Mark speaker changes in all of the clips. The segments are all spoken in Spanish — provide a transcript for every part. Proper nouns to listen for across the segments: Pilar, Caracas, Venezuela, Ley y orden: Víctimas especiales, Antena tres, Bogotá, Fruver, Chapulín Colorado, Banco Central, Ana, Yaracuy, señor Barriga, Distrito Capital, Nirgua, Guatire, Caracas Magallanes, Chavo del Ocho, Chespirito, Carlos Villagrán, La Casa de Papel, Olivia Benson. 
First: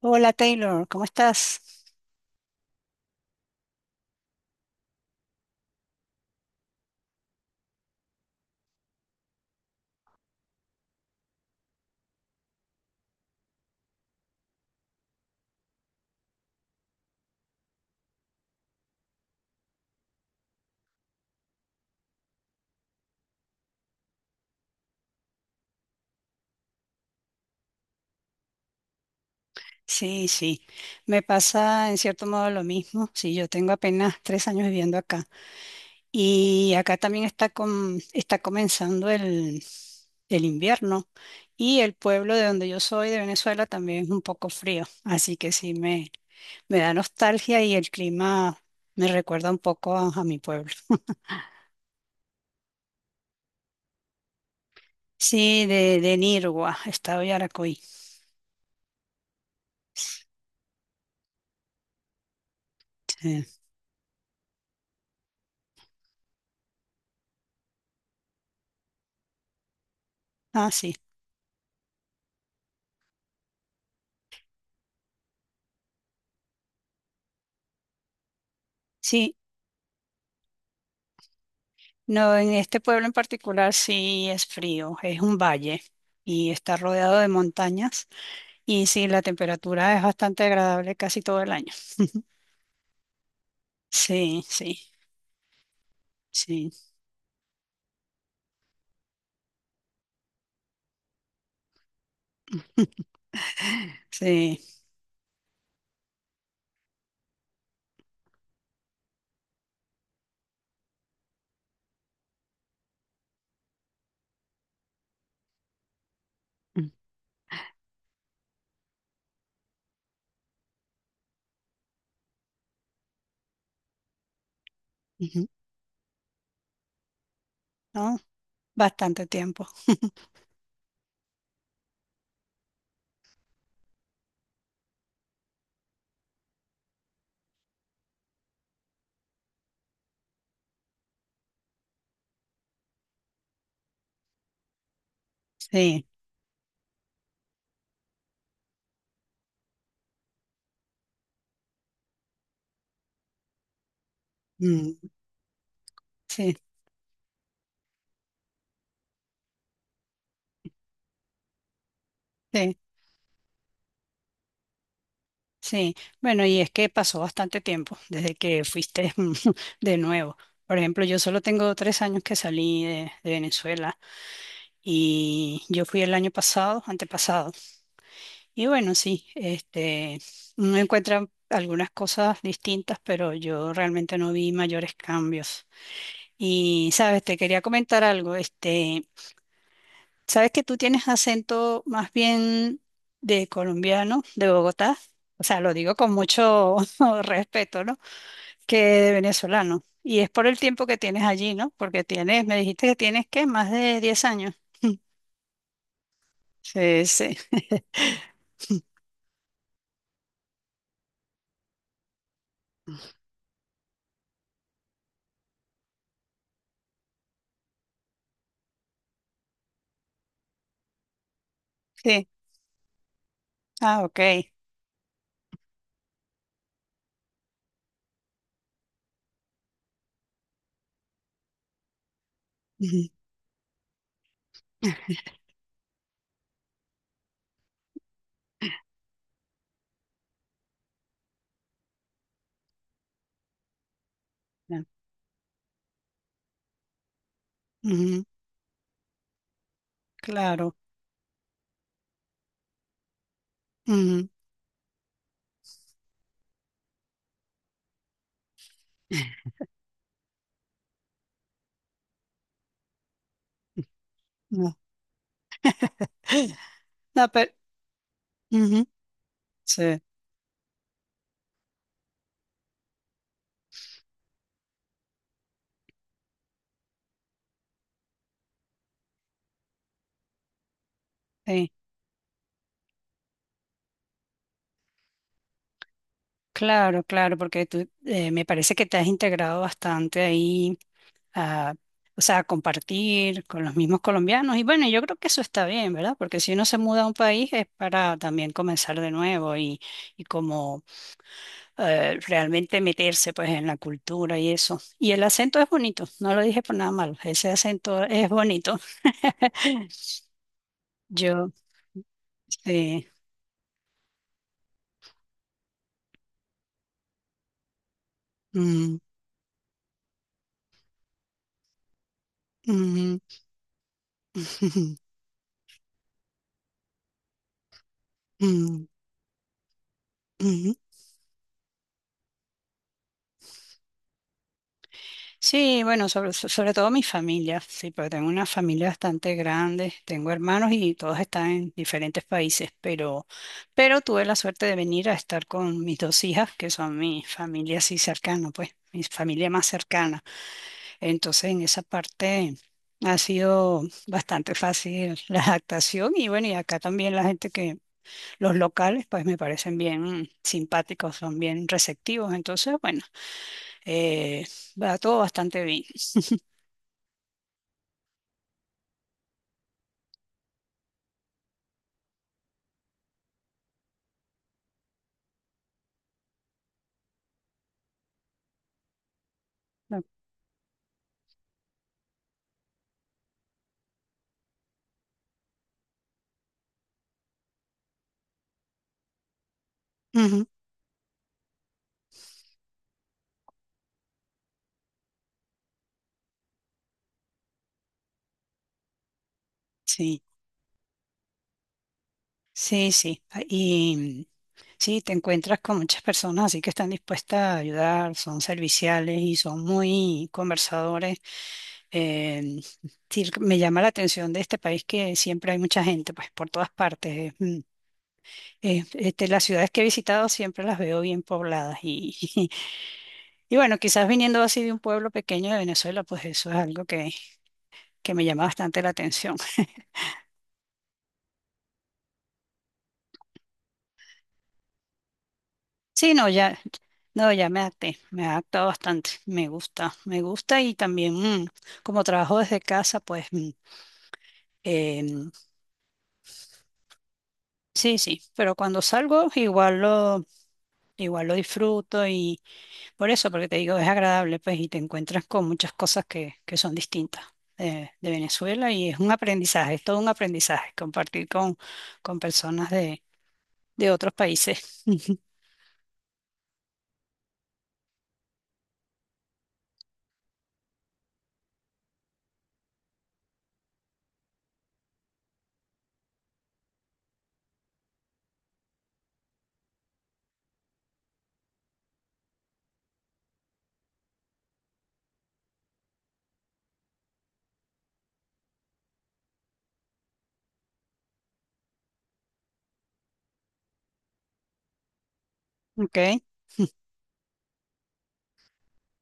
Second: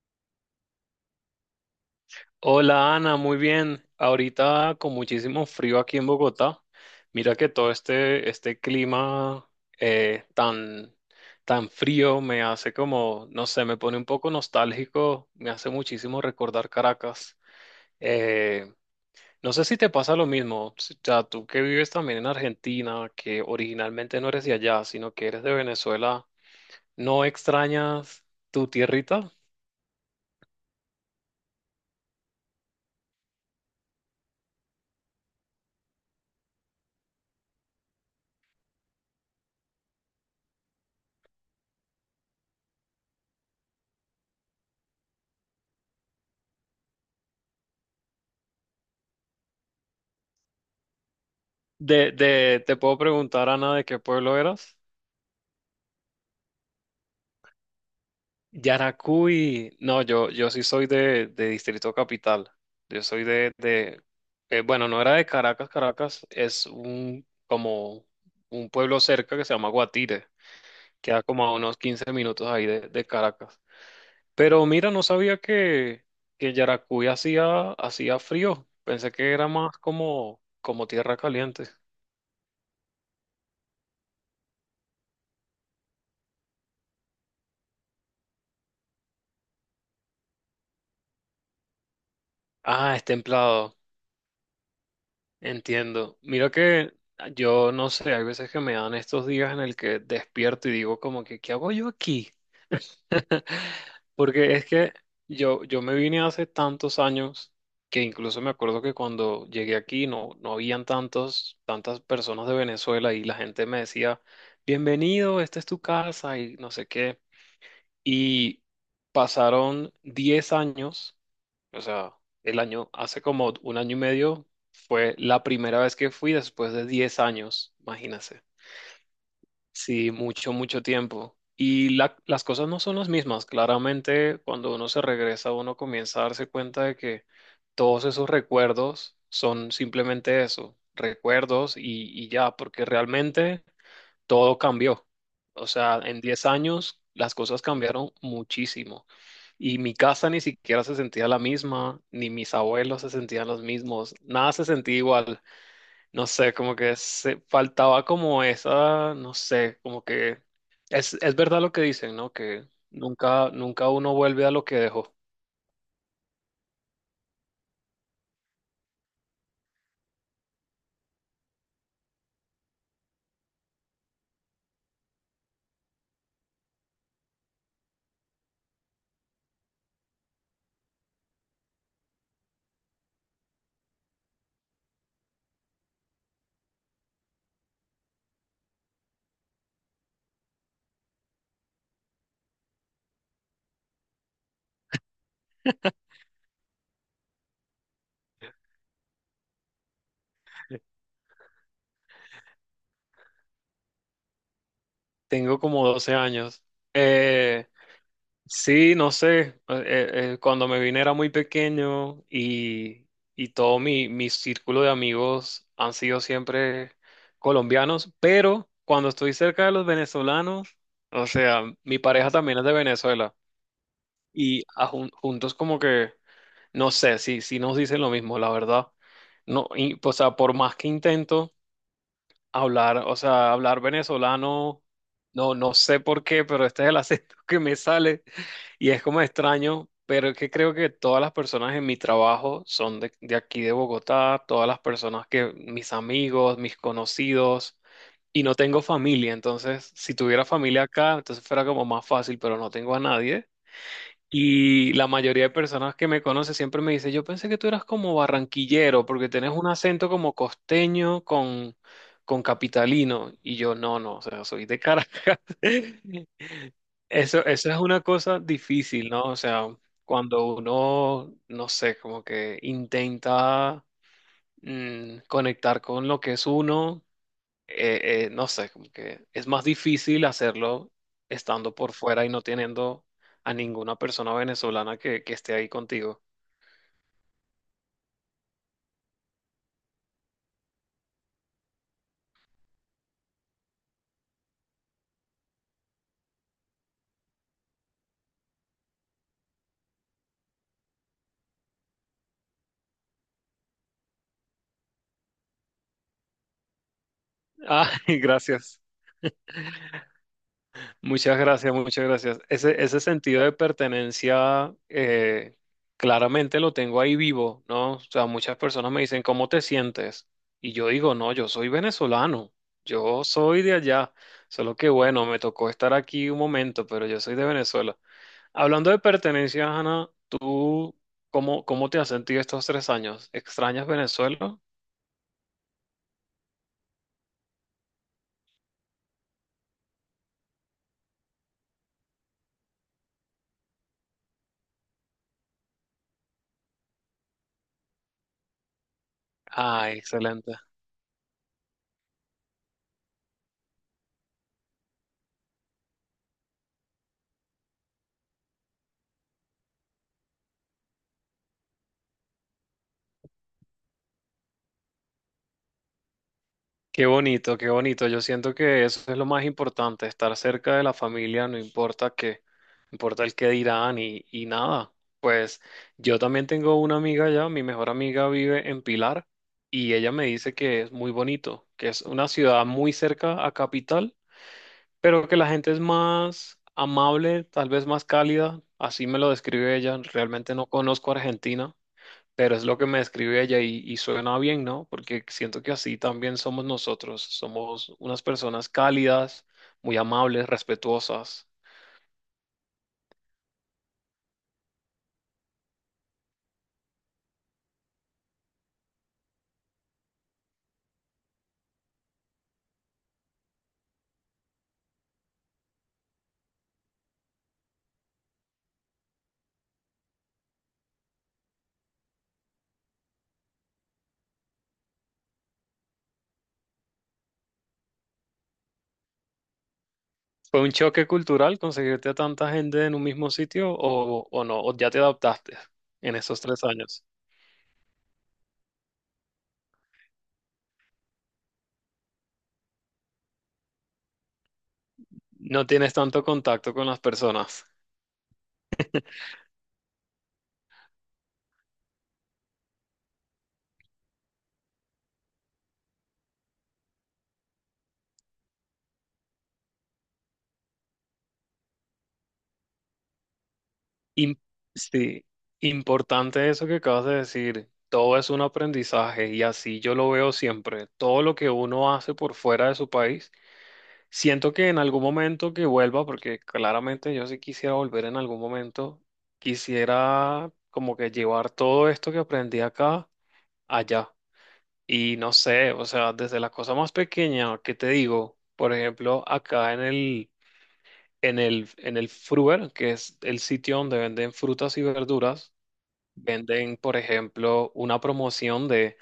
Speaker 1: Hola Taylor, ¿cómo estás?
Speaker 2: Hola Ana, muy bien. Ahorita con muchísimo frío aquí en Bogotá. Mira que todo este clima eh, tan, tan frío me hace como, no sé, me pone un poco nostálgico, me hace muchísimo recordar Caracas. Eh, no sé si te pasa lo mismo, o sea, tú que vives también en Argentina, que originalmente no eres de allá, sino que eres de Venezuela, ¿no extrañas tu tierrita?
Speaker 1: Sí, sí, me pasa en cierto modo lo mismo. Sí, yo tengo apenas 3 años viviendo acá y acá también está, está comenzando el invierno y el pueblo de donde yo soy, de Venezuela, también es un poco frío, así que sí me da nostalgia y el clima me recuerda un poco a mi pueblo.
Speaker 2: Te puedo preguntar, Ana, ¿de qué pueblo eras?
Speaker 1: Sí, de Nirgua, estado de Yaracuy.
Speaker 2: Yaracuy, no, yo sí soy de Distrito Capital. Yo soy
Speaker 1: Sí.
Speaker 2: de bueno, no era de Caracas, Caracas, es un como un pueblo cerca que se llama Guatire,
Speaker 1: Ah, sí.
Speaker 2: queda como a unos 15 minutos ahí de Caracas. Pero mira, no sabía que Yaracuy hacía frío. Pensé que
Speaker 1: Sí,
Speaker 2: era más como tierra caliente.
Speaker 1: no, en este pueblo en particular sí es frío, es un valle y está rodeado de montañas y sí, la temperatura es bastante agradable casi todo el año.
Speaker 2: Ah, es templado.
Speaker 1: Sí, sí,
Speaker 2: Entiendo. Mira
Speaker 1: sí,
Speaker 2: que yo no sé, hay veces que me dan estos días en el que despierto y digo como que, ¿qué hago yo aquí? Porque
Speaker 1: sí.
Speaker 2: es que yo me vine hace tantos años que incluso me acuerdo que cuando llegué aquí no habían tantas personas de Venezuela y la gente me decía, bienvenido, esta es tu casa y no sé
Speaker 1: Mm,
Speaker 2: qué. Y pasaron 10 años, o sea, el año, hace como un año y medio fue la
Speaker 1: ujú.
Speaker 2: primera vez que fui después de 10 años,
Speaker 1: ¿No?
Speaker 2: imagínense.
Speaker 1: Bastante tiempo.
Speaker 2: Sí, mucho, mucho tiempo. Y las cosas no son las mismas. Claramente, cuando uno se regresa, uno comienza a darse cuenta de que todos esos recuerdos son simplemente eso, recuerdos y ya, porque realmente todo cambió. O sea,
Speaker 1: Sí,
Speaker 2: en 10 años las cosas cambiaron muchísimo. Y mi casa ni siquiera se sentía la misma, ni mis abuelos se sentían los mismos, nada se sentía
Speaker 1: mm,
Speaker 2: igual. No sé,
Speaker 1: sí,
Speaker 2: como que se faltaba como esa, no sé, como que es verdad lo que dicen, ¿no? Que
Speaker 1: sí,
Speaker 2: nunca, nunca uno vuelve a lo que dejó.
Speaker 1: sí. Bueno, y es que pasó bastante tiempo desde que fuiste de nuevo. Por ejemplo, yo solo tengo 3 años que salí de Venezuela y yo fui el año pasado, antepasado. Y bueno, sí, uno encuentra algunas cosas distintas, pero yo realmente no vi mayores cambios. Y, sabes, te quería comentar algo, sabes que tú tienes acento más bien de colombiano, de Bogotá, o sea, lo digo con mucho respeto, ¿no? Que de venezolano. Y es por el tiempo que tienes allí, ¿no? Porque tienes, me dijiste que tienes, ¿qué? Más de 10 años.
Speaker 2: Tengo como 12 años.
Speaker 1: Sí, sí,
Speaker 2: Eh, Sí, no sé, cuando me vine era muy pequeño y todo mi círculo de amigos han sido siempre colombianos, pero cuando estoy cerca de los venezolanos, o sea, mi
Speaker 1: sí.
Speaker 2: pareja también es de Venezuela
Speaker 1: Ah, ok.
Speaker 2: y juntos como que, no sé, si nos dicen lo mismo, la verdad. No, y, o sea, por más que intento. Hablar,
Speaker 1: Ujú,
Speaker 2: o sea, hablar venezolano, no, no sé por qué, pero este es el acento que me sale y es como extraño, pero es que creo que todas las personas en mi trabajo son de aquí de Bogotá, todas las
Speaker 1: ya.
Speaker 2: personas que, mis amigos, mis conocidos,
Speaker 1: Ujú,
Speaker 2: y no tengo familia, entonces si tuviera
Speaker 1: claro.
Speaker 2: familia acá, entonces fuera como más fácil, pero no tengo a nadie. Y la mayoría de personas que me conocen siempre me dice, yo pensé que tú eras como barranquillero, porque tenés un acento como costeño con capitalino. Y yo, no, no, o sea, soy
Speaker 1: No,
Speaker 2: de Caracas.
Speaker 1: no,
Speaker 2: Eso,
Speaker 1: pero
Speaker 2: eso es una cosa
Speaker 1: ujú,
Speaker 2: difícil, ¿no? O sea,
Speaker 1: sí,
Speaker 2: cuando uno, no sé, como que intenta conectar con lo que es uno, no sé, como que es más difícil hacerlo
Speaker 1: sí,
Speaker 2: estando por fuera y no teniendo a ninguna persona venezolana que esté ahí contigo.
Speaker 1: claro, claro, porque tú me parece que te has integrado bastante ahí a, o sea, a compartir con los mismos colombianos. Y bueno, yo creo que eso está bien, ¿verdad? Porque si uno se muda a un país es para también comenzar de nuevo y como realmente meterse pues en la cultura y eso. Y el acento es bonito, no lo dije por nada malo, ese
Speaker 2: Ah,
Speaker 1: acento es bonito.
Speaker 2: gracias. Muchas
Speaker 1: Yo,
Speaker 2: gracias, muchas gracias. Ese
Speaker 1: sí.
Speaker 2: sentido de pertenencia claramente lo tengo ahí vivo, ¿no? O sea, muchas personas
Speaker 1: Mm,
Speaker 2: me dicen, ¿cómo te sientes? Y yo digo, no, yo soy venezolano,
Speaker 1: ujú,
Speaker 2: yo soy de allá, solo que
Speaker 1: ujú,
Speaker 2: bueno, me tocó estar aquí un momento, pero yo soy de Venezuela. Hablando de pertenencia Ana,
Speaker 1: ujú.
Speaker 2: ¿tú cómo te has sentido estos 3 años? ¿Extrañas Venezuela?
Speaker 1: Sí, bueno, sobre, sobre todo mi familia, sí, porque tengo una familia bastante grande, tengo hermanos y todos están en diferentes países, pero tuve la suerte de venir a estar con mis dos hijas, que son mi familia así cercana, pues, mi familia más
Speaker 2: Ah,
Speaker 1: cercana.
Speaker 2: excelente.
Speaker 1: Entonces, en esa parte ha sido bastante fácil la adaptación y bueno, y acá también la gente que, los locales, pues me parecen bien simpáticos, son bien receptivos, entonces, bueno, eh, va todo bastante bien.
Speaker 2: Qué bonito, qué bonito. Yo siento que eso es lo más importante, estar cerca de la familia, no importa qué, no importa el qué dirán y nada. Pues yo también tengo una amiga allá, mi mejor amiga vive en Pilar y
Speaker 1: No.
Speaker 2: ella me dice que es muy bonito, que es una ciudad muy cerca a Capital, pero que la gente es más amable, tal vez más cálida, así me lo describe ella.
Speaker 1: Ujú,
Speaker 2: Realmente no conozco Argentina, pero es lo que me describe ella y suena bien, ¿no? Porque siento que así también somos nosotros, somos unas personas cálidas, muy
Speaker 1: sí,
Speaker 2: amables, respetuosas.
Speaker 1: sí, sí. Ah, y sí, te encuentras con muchas personas así que están dispuestas a ayudar, son serviciales y son muy conversadores. Eh, sí, me llama la atención de este país que siempre hay mucha gente, pues por todas partes. Las ciudades que he visitado siempre las veo bien pobladas y, y bueno, quizás viniendo así de un pueblo pequeño de Venezuela, pues eso es algo que me llama bastante la atención.
Speaker 2: ¿Fue un choque cultural conseguirte a tanta gente en un mismo sitio o no? ¿O ya te adaptaste
Speaker 1: Sí,
Speaker 2: en
Speaker 1: no,
Speaker 2: esos
Speaker 1: ya,
Speaker 2: 3 años?
Speaker 1: no, ya me adapté, me he adaptado bastante, me gusta y también como trabajo desde casa, pues em,
Speaker 2: No tienes tanto contacto con las personas.
Speaker 1: sí, sí, pero cuando salgo igual lo disfruto y por eso, porque te digo, es agradable, pues, y te encuentras con muchas cosas que son distintas de Venezuela y es un aprendizaje, es todo un aprendizaje compartir con personas de otros
Speaker 2: Im-
Speaker 1: países.
Speaker 2: sí, importante eso que acabas de decir. Todo es un aprendizaje y así yo lo veo siempre. Todo lo que uno hace por fuera de su país, siento que en algún momento que vuelva, porque claramente yo sí quisiera volver en algún momento, quisiera como que llevar todo esto que aprendí acá allá. Y no sé, o sea, desde la cosa más pequeña que te digo, por ejemplo, acá en el, en el Fruver, que es el sitio donde venden frutas y verduras.
Speaker 1: Okay.
Speaker 2: Venden, por ejemplo, una promoción de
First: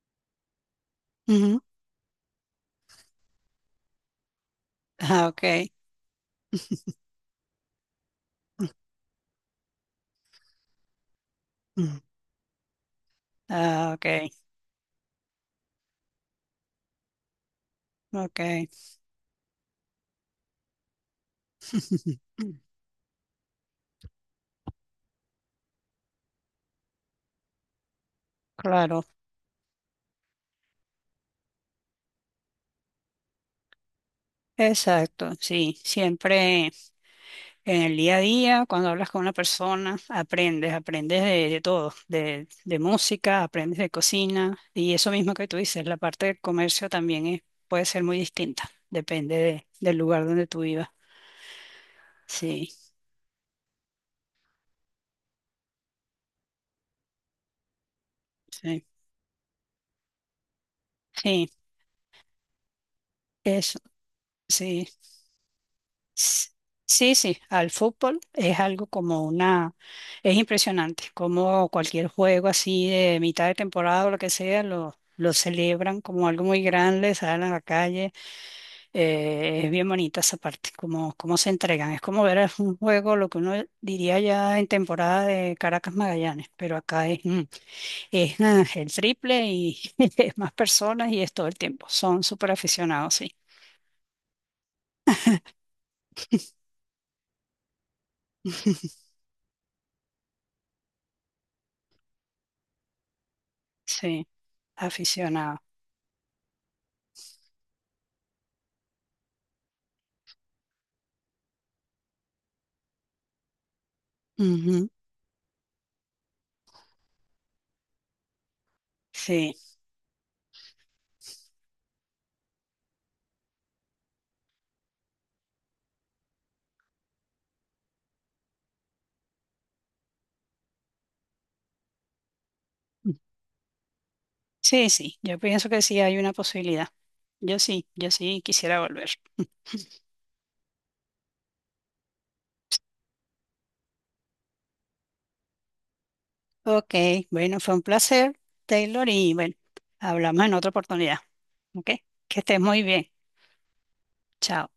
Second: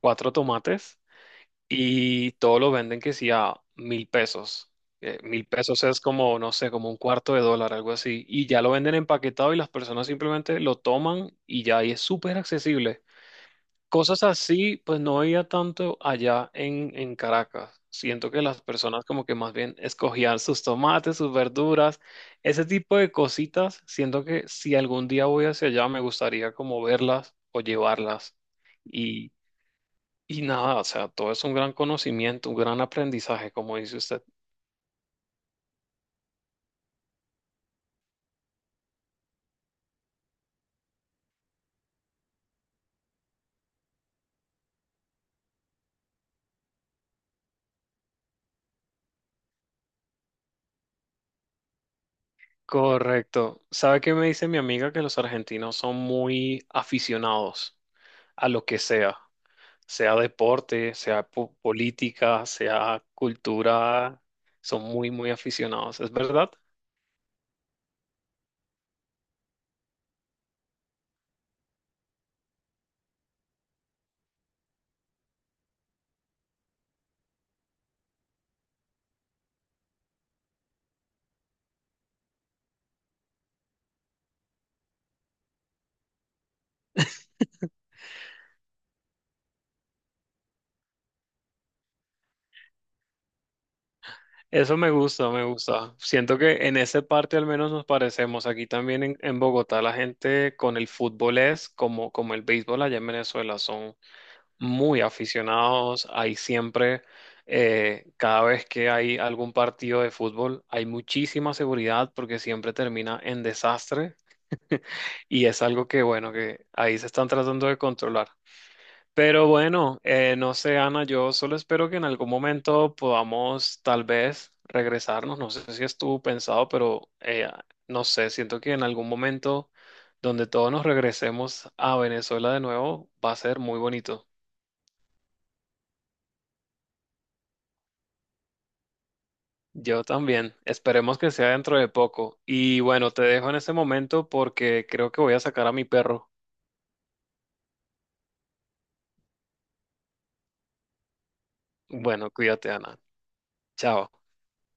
Speaker 2: cuatro tomates
Speaker 1: Ujú.
Speaker 2: y todo lo venden que sí a 1.000 pesos. Eh,
Speaker 1: Ah,
Speaker 2: mil
Speaker 1: okay.
Speaker 2: pesos es como, no sé, como un cuarto de dólar, algo así. Y ya lo venden empaquetado y las personas simplemente lo toman y ya ahí es
Speaker 1: Mm.
Speaker 2: súper accesible.
Speaker 1: Ah,
Speaker 2: Cosas
Speaker 1: okay.
Speaker 2: así, pues no había tanto allá en Caracas. Siento que las
Speaker 1: Okay.
Speaker 2: personas como que más bien escogían sus tomates, sus verduras, ese tipo de cositas. Siento que si algún día voy hacia allá me gustaría como verlas o llevarlas.
Speaker 1: Claro,
Speaker 2: Y, y nada, o sea, todo es un gran conocimiento, un gran aprendizaje, como dice usted.
Speaker 1: exacto, sí, siempre en el día a día, cuando hablas con una persona, aprendes, aprendes de todo, de música, aprendes de cocina y eso mismo que tú dices, la parte del comercio también es- puede ser muy distinta, depende de- del lugar donde tú vivas, sí.
Speaker 2: Correcto. ¿Sabe qué me dice mi amiga? Que los argentinos son muy aficionados a lo que
Speaker 1: Sí,
Speaker 2: sea, sea deporte, sea
Speaker 1: sí,
Speaker 2: política, sea
Speaker 1: eso,
Speaker 2: cultura, son
Speaker 1: sí.
Speaker 2: muy, muy aficionados, ¿es
Speaker 1: S-
Speaker 2: verdad?
Speaker 1: Sí, sí, al fútbol es algo como una, es impresionante, como cualquier juego así de mitad de temporada o lo que sea, lo celebran como algo muy grande, salen a la calle, es bien bonita esa parte, como, cómo se entregan, es como ver un juego, lo que uno diría ya en temporada de Caracas Magallanes, pero acá es, mm, es ah, el triple y es más personas y es todo el tiempo, son súper aficionados, sí.
Speaker 2: Eso me gusta, me gusta. Siento que en esa parte al menos nos parecemos. Aquí también en Bogotá la gente con el fútbol es como el béisbol allá en Venezuela, son
Speaker 1: Sí.
Speaker 2: muy
Speaker 1: Aficionado.
Speaker 2: aficionados. Hay siempre, cada vez que hay algún partido de fútbol, hay muchísima seguridad porque siempre termina en desastre.
Speaker 1: Ujú.
Speaker 2: Y es algo que, bueno, que ahí se están tratando de controlar. Pero
Speaker 1: Sí,
Speaker 2: bueno, no sé, Ana, yo solo espero que en algún momento podamos tal vez regresarnos. No sé si estuvo pensado, pero no sé, siento que en algún momento donde todos nos regresemos a Venezuela de nuevo va a ser muy bonito.
Speaker 1: sí, sí. Yo pienso que sí hay una posibilidad. Yo sí, yo sí quisiera volver.
Speaker 2: Yo también. Esperemos que sea dentro de poco. Y bueno, te dejo en ese momento porque creo que voy a sacar a mi perro.
Speaker 1: Ok, bueno, fue un placer, Taylor, y bueno, hablamos en otra oportunidad. Ok,
Speaker 2: Bueno,
Speaker 1: que estés
Speaker 2: cuídate,
Speaker 1: muy
Speaker 2: Ana.
Speaker 1: bien.
Speaker 2: Chao.
Speaker 1: Chao.